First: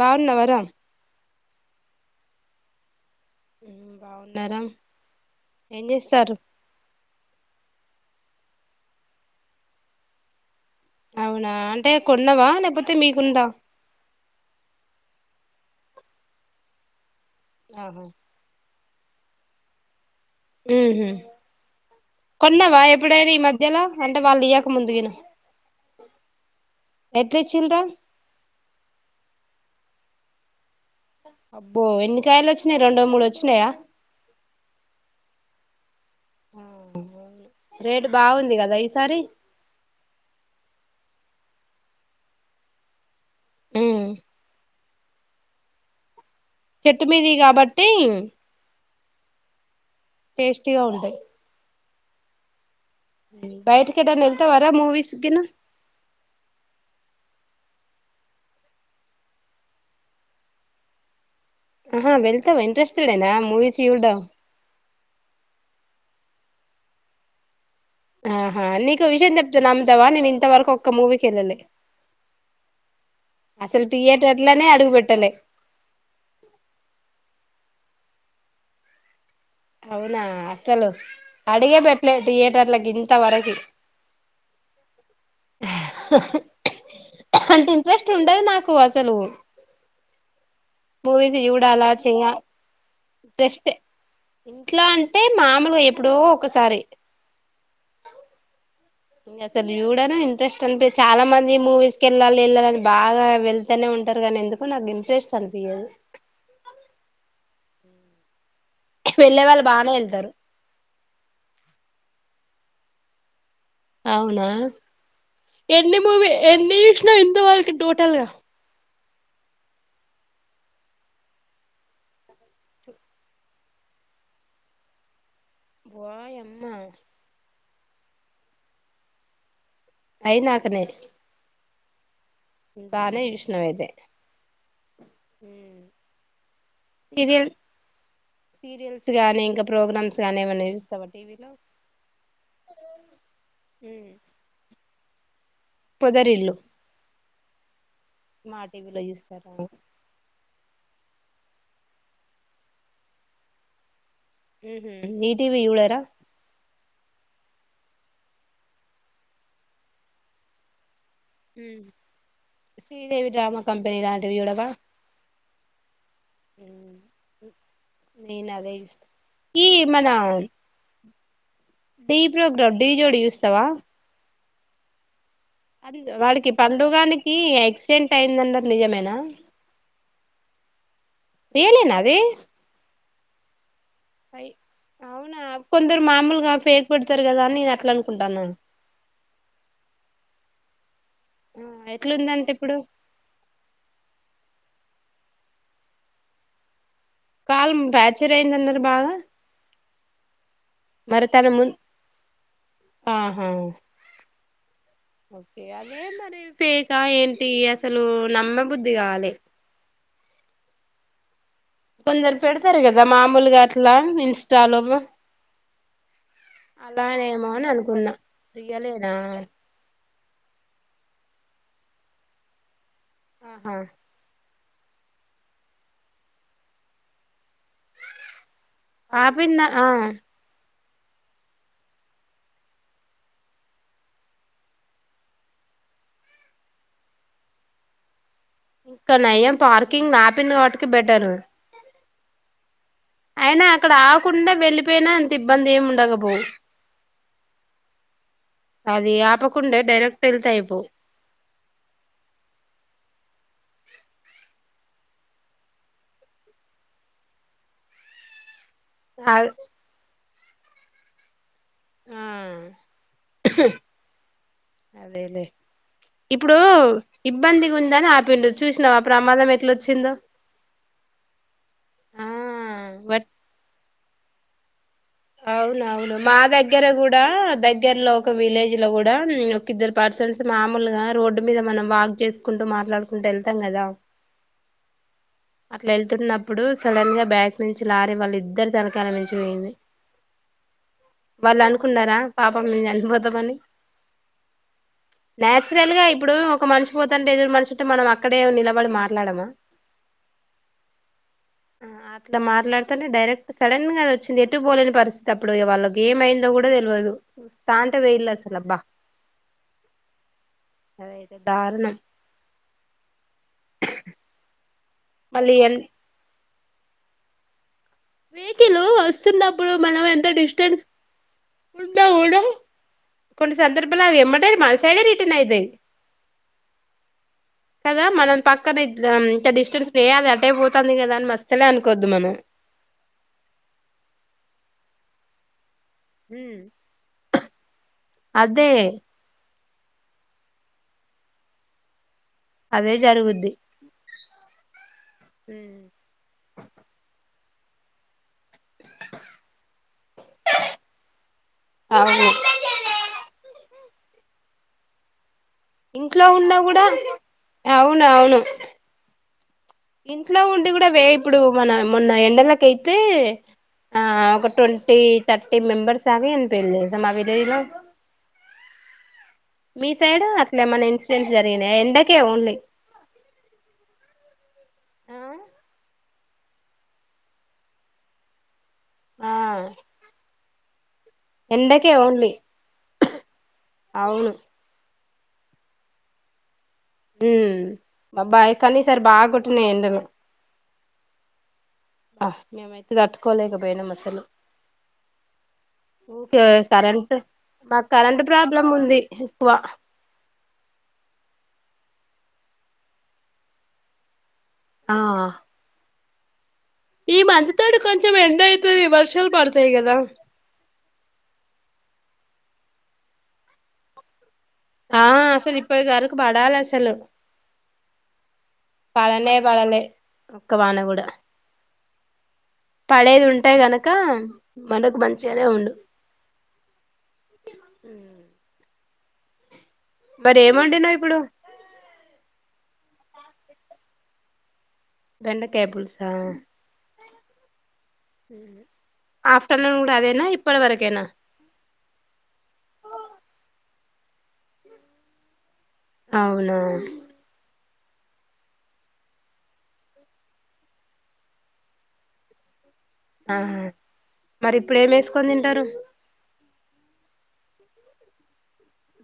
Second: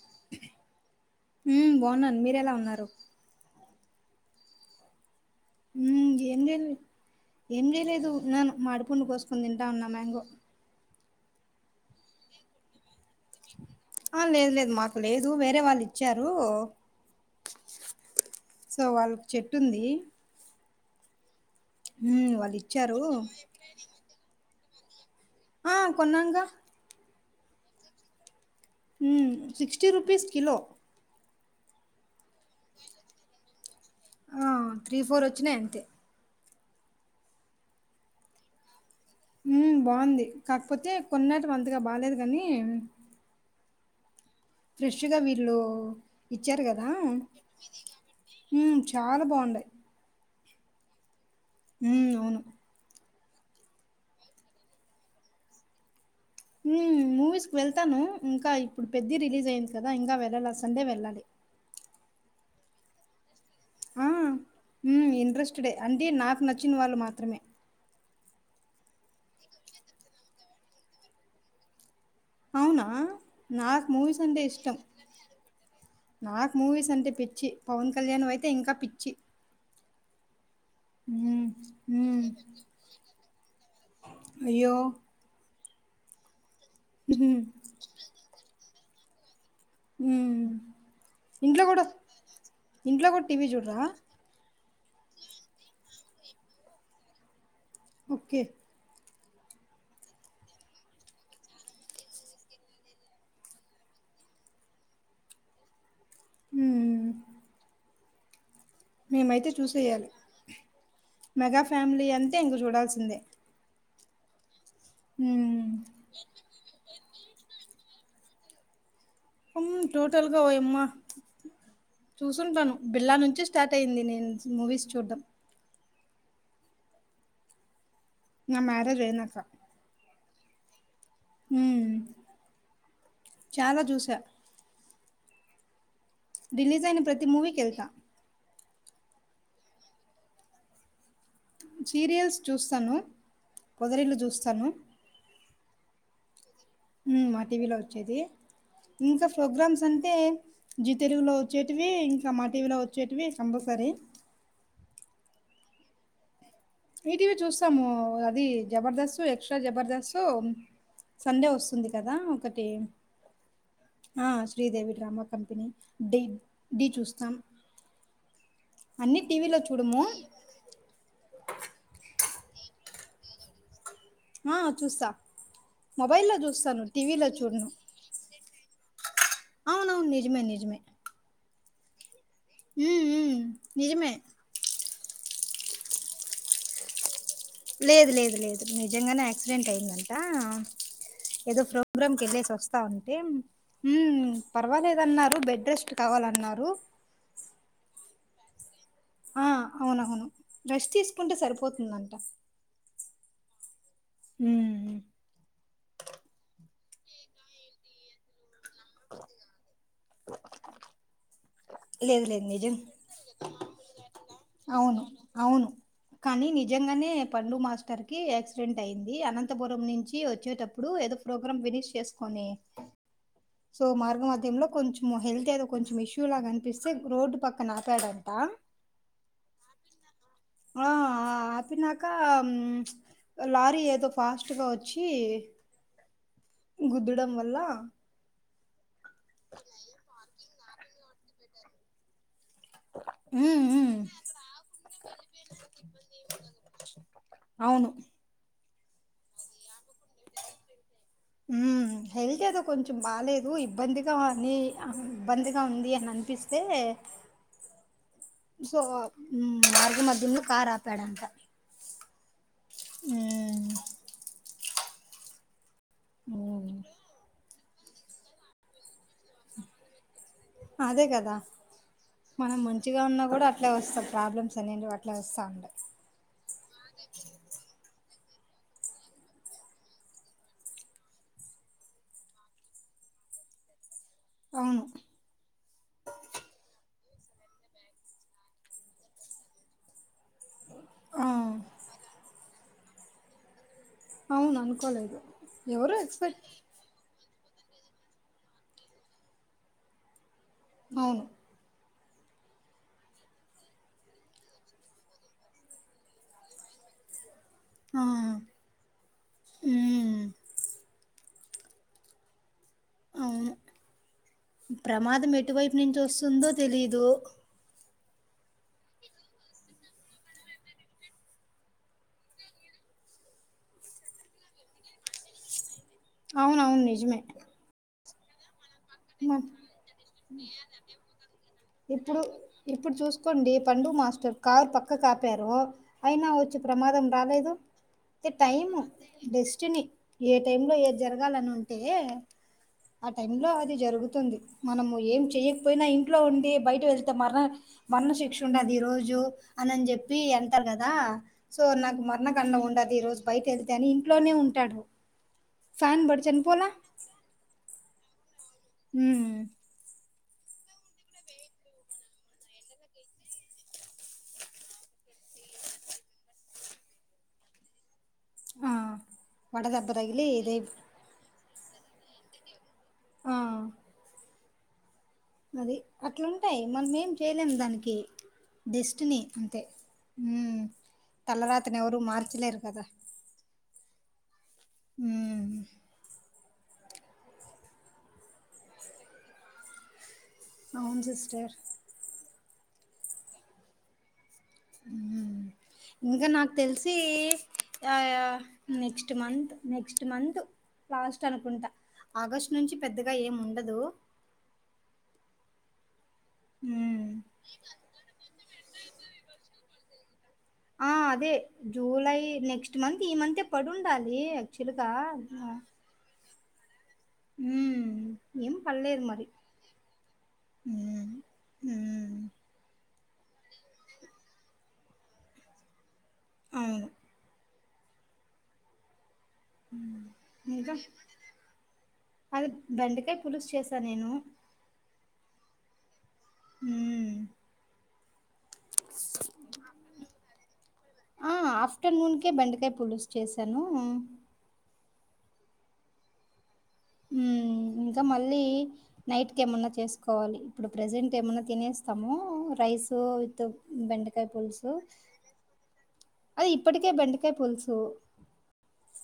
బాగున్నావరా హ్మ్ బాగున్నాను మీరెలా ఉన్నారు హ్మ్‌ బాగున్నారా ఏం హ్మ్ చేస్తారు ఏం చెల్ ఏం చేయలే దు ఉన్నాను మామిడిపండు కోసుకొని తింటా ఉన్నా మ్యాంగో అవునా అంటే కొన్నావా లేకపోతే మీకుందా ఆ లేదు లేదు మాకు లేదు వేరే వాళ్ళు ఇచ్చారు ఆహా సో వాళ్ళకి చెట్టు ఉంది ఉహూ ఉమ్ వాళ్ళు కొన్నావా ఇచ్చారు ఎప్పుడైనా ఈ మధ్యలో అంటే వాళ్ళు ఇయ్యాక ముందుగాని ఆ కొన్నాంగా ఎట్ల ఇచిండ్రా సిక్స్టీ రూపీస్ కిలో అబ్బో ఎన్ని కాయలు వచ్చినయ్ రెండో మూడో వచ్చినాయా ఆ త్రీ ఫోర్ వచ్చినయ్ అంతే రేట్ బాగుంది కదా ఈ హ్మ్ బాగుంది కాకపోతే కొనటం అంతగా బాలేదు కానీ హ్మ్ ఫ్రెష్గా వీళ్ళు ఇచ్చారు కదా చెట్టు మీది కాబట్టి చానా బాగుంటాయ్ టేస్టీగా ఉంటాయ్ హ్మ్ అవును బయటకి ఎటనా వెల్తావరా మూవీస్కి గాని మూవీస్కి వెళ్తాను ఇంకా ఇప్పుడు పెద్ది రిలీజ్ అయింది కదా ఇంకా వెళ్ళాలా సండే వెళ్ళాలి ఆహా వెళ్తావా ఇంట్రెస్టెడేనా మూవీస్ చూడడం డే అంటే నాకు నచ్చిన వాళ్ళు మాత్రమే ఆహా నీకు ఓ విషయం చెప్తే నమ్ముతవా నేను ఇంతవరకు ఒక్క మూవీకి వెళ్ళలే అవునా? అసలు నాకు మూవీస్ అంటే థియేటర్లానే ఇష్టం. అడుగు పెట్టలే నాకు మూవీస్ అంటే పిచ్చి పవన్ కళ్యాణ్ వి అయితే ఇంకా పిచ్చి అవునా అసలు హ్మ్. అడిగే పెట్టలే హ్మ్. థియేటర్లకి ఇంత వరకీ అయ్యో అంత ఇంట్రెస్ట్ ఉండదు నాకు అసలు హ్మ్ మూవీస్ ఇంట్లో గూడా జూడాలా చెయా ఇంట్లో గూడా టీవీ ఇంట్రెస్టే చూడరా? ఎట్లా అంటే మాములగా ఎప్పుడో ఒకసారి ఓకే ఇంగసలు యూడను ఇంట్రెస్ట్ అన్పి చాలా మంది మూవీస్ కెళ్ళాలి వెళ్ళాలని బాగా వెళ్తూనే ఉ అంటరు గని ఎందుకొ నాకు ఇంట్రెస్ట్ అనిపియదు హ్మ్. వెళ్ళే మేమైతే వాళ్ళు బానే చూసేయాలి వెళ్తారు మెగా ఫ్యామిలీ అంటే ఇంగ చూడాల్సిందే అవునా హ్మ్. ఎన్ని మూవీ ఎన్ని ఎంతవరకు టోటల్గా ఉం టోటల్గా ఓయమ్మా చూసుంటాను బిళ్లా నుంచి స్టార్ట్ అయింది నేను మూవీస్ చూట్టం వోయమ్మ న మ్యారేజ్ ఐనాక అయి నాకనే మ్ బానే జూష్ణవయితే రిలీజ్ అయిన ప్రతీ మూవీకెళ్తా సీరియల్స్ గానీ ఇంక ప్రోగ్రామ్స్ గానీ ఏమైనా జూస్తవ సీరియల్స్ చూస్తాను పొదరిల్లు చూస్తాను పొదరిల్లు మ్ మ టీవీలో వచ్చేది మా టీవీలో ఇంక చూస్తారా ఫోగ్రామ్స్ అంటే జి తెలుగులో ఒచ్చేవి ఇంకా మా టీవీలో ఒచ్చేటివి కంపల్సరీ మ్హ్ ఈటీవి యూడరా ఈటీవీ చూస్తాము అది జబర్దస్త్ ఎక్స్ట్రా జబర్దస్త్ సండే ఒస్తుంది కదా ఒకటి శ్రీదేవి డ్రామా కంపెనీ ఆ లాంటివి చూడవా శ్రీదేవి రామా కంపెనీ డి డీ చూస్తాం నేన్ అదే యూస్తా అన్ని టీవీలో ఈ చూడము మన టి డీ ప్రోగ్రామ్ డీ జోడి జూస్తవా ఆ చూస్తా అ మొబైల్లో వాడికి చూస్తాను టీవీలో పండుగనికి చూడను యాక్సిడెంట్ అయిందన్నరు నిజమేనా అవునవును నిజమే నిజమే రియలేనాది ఉమ్ ఉమ్ నిజమే అవునా కొందరు మామూలుగా ఫేక్ పెడు లేదు లేదు లేదు నిజంగానే యాక్సిడెంట్ అయిందంట ఏదో ఆ ఫోగ్రాం క్ ఎట్లుందంటే ఎళ్ళేసి ఇప్పుడు ఒస్తా ఉంటే పర్వాలేదు న్నారు బెడ్ రెస్ట్ కావాలన్నారు కాల్మ్ ఫ్ర్యాచర్ అయిందన్నరు ఆ అవునవును రెష్ట్ మరి తీసుకుంటే తన ము సరిపోతుందంట ఆహా ఉం ఒకే అదే మరి ఫేకా ఏంటి అసలు నమ్మ బుద్ధిగాలే లేదు కొందరు లేదు నిజం పెడతారు కదా మామూలుగ అట్లా ఇన్స్టాలో అవును అవును కానీ నిజంగానే అలానేమో పండు అని మాస్టర్ అనుకున్నా కి యాక్సిడెంట్ రియలేనా అయింది అనంతపురం నుంచి ఇ ఒచ్చేటప్పుడు ఏదో ప్రోగ్రాం ఫినిష్ చేసుకొని ఆహా సో మార్గ మధ్యంలో కొంచెం హెల్త్ ఏదో కొంచెం ఇష్యూ లా గనిపిస్తే రోడ్ పక్క ఆ పిన్న ఆ ఆ ఆపినాక లారీ ఏదో ఫాస్ట్గా ఒచ్చీ గుద్దుడం వల్ల ఇంకా నయం పార్కింగ్ ల ఆపందిగావట్కి బెటరు ఉమ్ అయినా అక్కడ ఉమ్ ఆకుండా వెళ్ళిపోయినా అంత ఇబ్బంది ఏమి ఉండకపోవు అవును అది ఆపకుండే ఉమ్ హెల్త్ ఏదో కొంచెం బాలేదు ఇబ్బందిగా ఉ బందగా ఉంది అని అనిపిస్తే సో ఆ మార్గ మధ్యంలో కార్ ఆపాడంటా ఆ అదేలే ఇప్పుడు మ్మ్. ఇబ్బంది ఉందని ఆపిండు చూసినావు ఆ ప్రమాదం ఎట్లాచ్చిందో అదే కదా మనం మంచిగా ఉన్నా బట్ కూడా అట్లే వస్తాం ప్రాబ్లమ్స్ అనేంటి అవునవును మా దగ్గర కూడా దగ్గ దగ్గర లో ఒక విలేజ్ లో కూడా ఒక ఇద్దరు పర్సన్స్ మామూలుగా రోడ్డు మీద మనం వాక్ చేసుకుంటూ మా మాట్లాడుకుంటూ వెళ్తాం కదా అవును అట్లా వెళ్తున్నప్పుడు సడన్ గా బ్యాక్ నుంచి లారీ వాళ్ళ ఇద్దరు తలకాల మించి పోయింది ఆ వాళ్ళు అనుకున్నారా పాప మేము చనిపోతామని అవును అనుకోలేదు ఎవరు ఎక్స్పెక్ట్ అంటే ఎదురు మనిషంటే మనం అక్కడే నిలబడి మాట్లాడమా అవును అట్లా మాట్లాడుతనే డైరెక్ట్ సడన్ గాది వచ్చింది ఎటు పోలేని పరిస్థితి అప్పుడు వాళ్ళకి ఏమైందో కూడా తెదు తాంట ఆ, వెయిల్ సలబ్బా మ్మ్. అదేతే ధారుణ అవును ప్రమాదం మళ్ళీ ఎటువైపు ఎన్ నుంచి వస్తుందో తెలీదు వెహికల్ వస్తున్నప్పుడు మనం ఎంత డిస్టెన్స్ ఉందా ఊడు కొన్ని సందర్భాలు అవి ఎమ్మంటారు మనసాగ రిటర్న్ అయితేవి అవున అవును నిజమే కదా మనం పక్ పక్క ఇంత మ డిస్టెన్స్ వేయదు అటయి పోతుంది కదా అని మస్తలే అనుకోద్దు మనం చసుకోండి పండు మాస్టర్ కారు పక్క కాపారు అయినా వచ్చి హ్మ్ ప్రమాదం రాలేదు అతే అదే టైము డెస్టినీ ఏ టైమ్ లో ఏ జరగాలని ఉంటే అదే జరుగుద్ది గుతు మనము ఏం చేయకపోయినా ఇంట్లో ఉండి బయట వెళ్తే మరణ మరణ శిక్ష ఉండదు ఈ రోజు అని అని చెప్పి అంటారు కదా సో నాకు అవును మరణకండం ఉండదు ఈ రోజు పై వెళ్తేని ఇంట్లోనే ఉంటాడు ఫ్యాన్ పడి ఇంట్లో ఉన్నా చనిపోలా కూడా అవును అవును హు ఇంట్లో ఉండి కూడా వే ఇప్పుడు మన మొన్న ఎండలక అైతే ఆ ఒక ట్వంటీ థర్టీ మెంబర్స్ ఆగ అని పెళ్ మా విలేజ్ లో ఆ వడదెబ్బ మీ సైడ్ తగిలి ఇదై అట్లే ఏమన్నా ఇన్సిడెంట్ జరిగినా ఎండకే ఓన్లీ ఆ అది అట్లుంటాయి మనం ఏం చేయలేం దానికి డెస్ట్ని ఆ అంతే ఎండకే తలరాత్రనివ ఓన్లీ మార్చలేరు కదా అవును ఉ ఉ అబ్బాయి కనీసరి బాగా కుట్టినయి ఎండాలు అవును సిస్టర్ మేమైతే తట్కోలేకపోయియానాం అసలు ఇంకా ఊకే నాకు తెలిసి కరెంట్ మాకు యా కరెంట్ యా ప్రాబ్లం ఉంది నెక్స్ట్ ఎక్కువ మంత్ నెక్స్ట్ మంత్ లాస్ట్ అనుకుంటా ఆగస్టు నుంచి పెద్దగా ఏం ఉండదు ఆ ఉమ్ ఈ మంచ తాడు కొంచెం ఎండ అయితుది వర్షాలు పడతాయి కదా ఆ అదే జూలై నెక్స్ట్ మంత్ ఈ మంత్ే పడి ఉండాలి ఆ అసలు ఇప్పడు గరకు పడాలి అసలు ఉమ్ ఏం పల్ళలేరు మారి పడనే పడలే ఒక్క వాన కూడా పడేది ఉంటేయి గనక మనకు మంచిగానే ఉండు అవును అ ఇకా వండినావ్ ఇప్పుడు అది బండ అే పులుసు చేసా నేను రండ కేబిల్స్ హ ఆఫ్టర్నూన్ కూడా అదేనా ఇప్పటి వరకేనా ఆ ఆఫ్టర్నూన్కే బెండకాయ పోులిస్ చేశాను అవునా ఉ ఇంకా మళ్ళీ నైట్ క ఏమన్నా చేసుకోవాలి ఇప్పుడు ప్రెజెంట్ ఏమన్నా తినేస్తామో రైస్ ఆా విత్ బెండకాయ మరి పులుసు ఇప్పుడు ఏం వేసుకొని తింటారు అది ఇప్పటికే బంటకే పులుసు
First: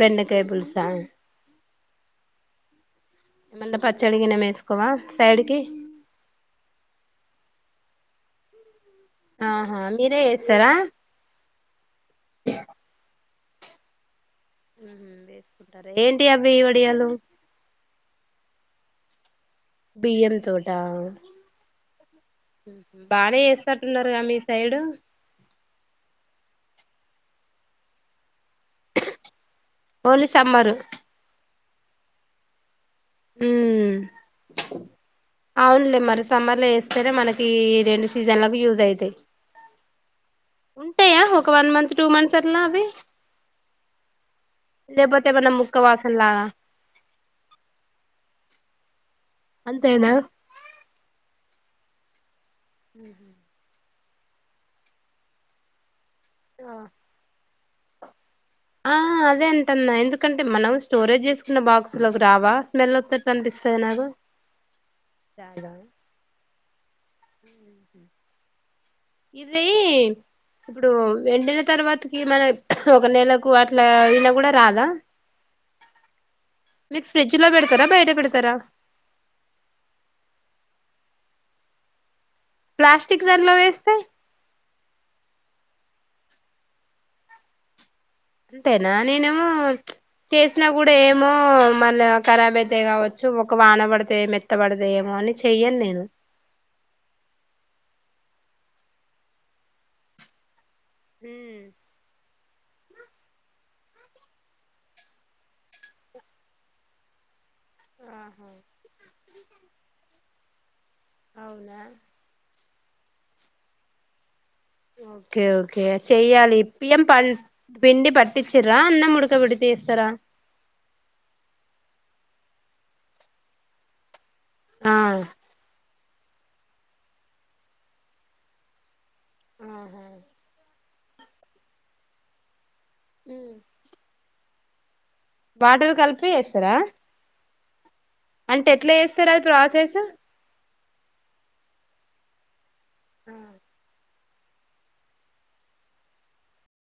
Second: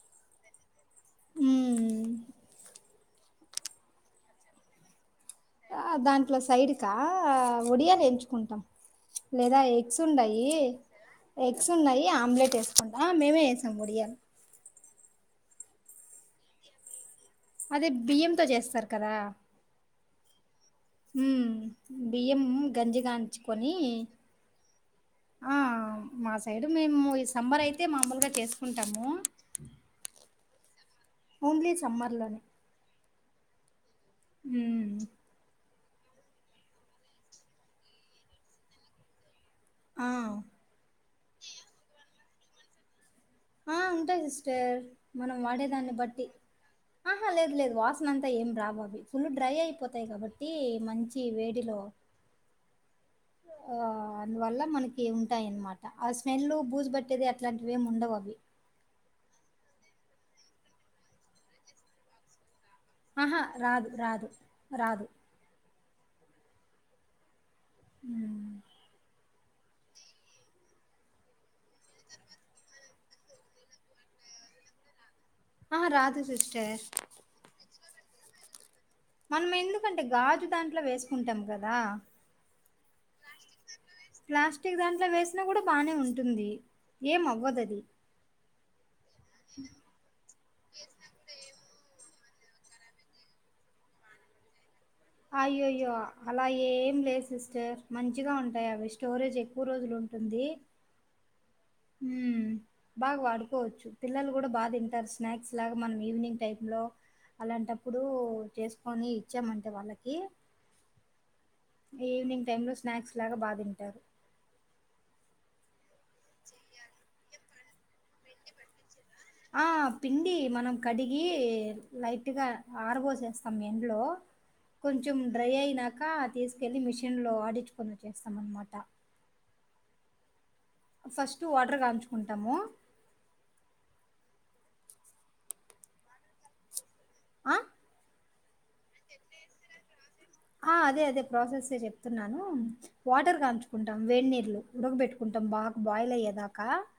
పెన్నకాయపుులుసా మ్మ్, ఏమన్నా పచ్చడి గిన వేసుకోవా సైడ్ కి ఆ దాంట్లో సైడ్కా ఒడియాలు ఎంచుకుంటాం లేదా ఆహా ఎగ్స్ మీరే ఉంటయి చేస్తారా ఎగ్స్ ఉన్నాయి ఆమ్లెట్ వేసుకుంటా మేమే వేసాం బొడియలు వేసుకుంటారు ఏంటి అవి వడియాలు అదే బియ్యంతో చేస్తారు కదా బియ్యలు తోలి ఉమ్ బియ్యం బానే గంజిగాంచుకొని వస్తట్టున్నారుగా మీ సైడు ఆ మా సైడు మేము ఈ సంబర్ అయితే మామూలుగా చేసుకుంటాము పోలి సామ్మారు ఓన్లీ సమ్మర్లోనే అవులే మరి సమ్మర్ లో వేస్తేనే మనకి రెండు సీజన్ లకు యూజ్ అయితాయి ఆ ఉంటాయా ఒక వన్ మంత్ టూ మంత్స్ అలా అవి ఆ ఉంటాయి సిస్టర్ లేకపోతే మనం ఏమన్నా ముక్క వాడేదాన్ని బట్టి వాసనలాగా ఆహా లేదు లేదు వాసన అంతా ఏం రాబాబు ఫుల్ డ్రై అయిపోతాయి అంతేనా కాబట్టి మంచి వేడిలో ఆ అందువల్ల మనకి ఉంటాయిన్నమాట ఆ స్మెల్ బూజు పట్టేది అట్లాంటివిేమి ఉండవు అవి ఆ అదే అంట అన్న ఎందుకంటే మనం స్టోరేజ్ చేసుకున్న బాక్సులోకి రావా స్మెల్ వస్తట్టు ఆహా అనిపిస్తుంది రాదు నాకు రాదు రాదు చ ఉమ్ ఇది ఇప్పుడు ఎండిన తర్వాతకి మన ఒక నెలకు అట్లా వినా కూడా రాదా ఆహా రాదు సిస్టర్ మీరు ఫ్రిడ్జ్ లో పెడతారా బయట పెడతారా మనం ఎందుకంటే గాజు దాంట్లో వేసుకుంటాం కదా ప్లాస్టిక్ దానిలో వేస్తే ప్లాస్టిక్ దాంట్లో వేసినా కూడా బాగానే ఉంట ఉంటుంది ఏం అవ్వదుది అంతేనా నేనేమో చేసినా కూడా ఏమో మళ్ళ ఖరాబ్ అయితేాయి కావచ్చు ఒక వాన పడితేా మెత్త పడిత అయ్యోయ్యో అలా ఏం లేదు సిస్టర్ మంచి మంచిగా ఉంటాయి అవి స్టోరేజ్ ఎక్కువ రోజులు ఉంటుంది ఉమా బాగా వాడుకోవచ్చు పిల్లలు కూడా బాగా తింటారు స్నాక్స్ లాగా మనం ఈవినింగ్ టై లో అలాంటప్పుడు ఆహా చేసుకొని ఇచ్చామంటే వాళ్ళకి అవునా ఈవినింగ్ టై లో స్నాక్స్ లాగా బాగా తింటారు ఓకే ఓకే చెయ్యాలి ఇప్పం పం పిండి పట్టిచరా అన్న ము ఆ పిండి మనం కడిగి లైక్ ఈగ ఆరబోసే సమయంలో ఆ కొంచెం డ్రై అయ్యాక అక తీసుకెళ్ళి మిషిన్లో ఆడించుకొని వచ్చేస్తాం అనమాట ఆహా ఫస్ట్ వాటర్ కాంచుకుంటాము హ వాటర్ కలిపి చేస్తారా ఆ అంటే ఎట్లా చేస్తారు అది ప్రాసెస్ ఆ అదే అదే ప్రాసెస్సె చెప్తున్నాను ఆ వాటర్ కాంచుకుంటాం వేడి లు ఉడగబ పెట్టుకుంటాం బాగా బాయిల్ అయ్యేదాకా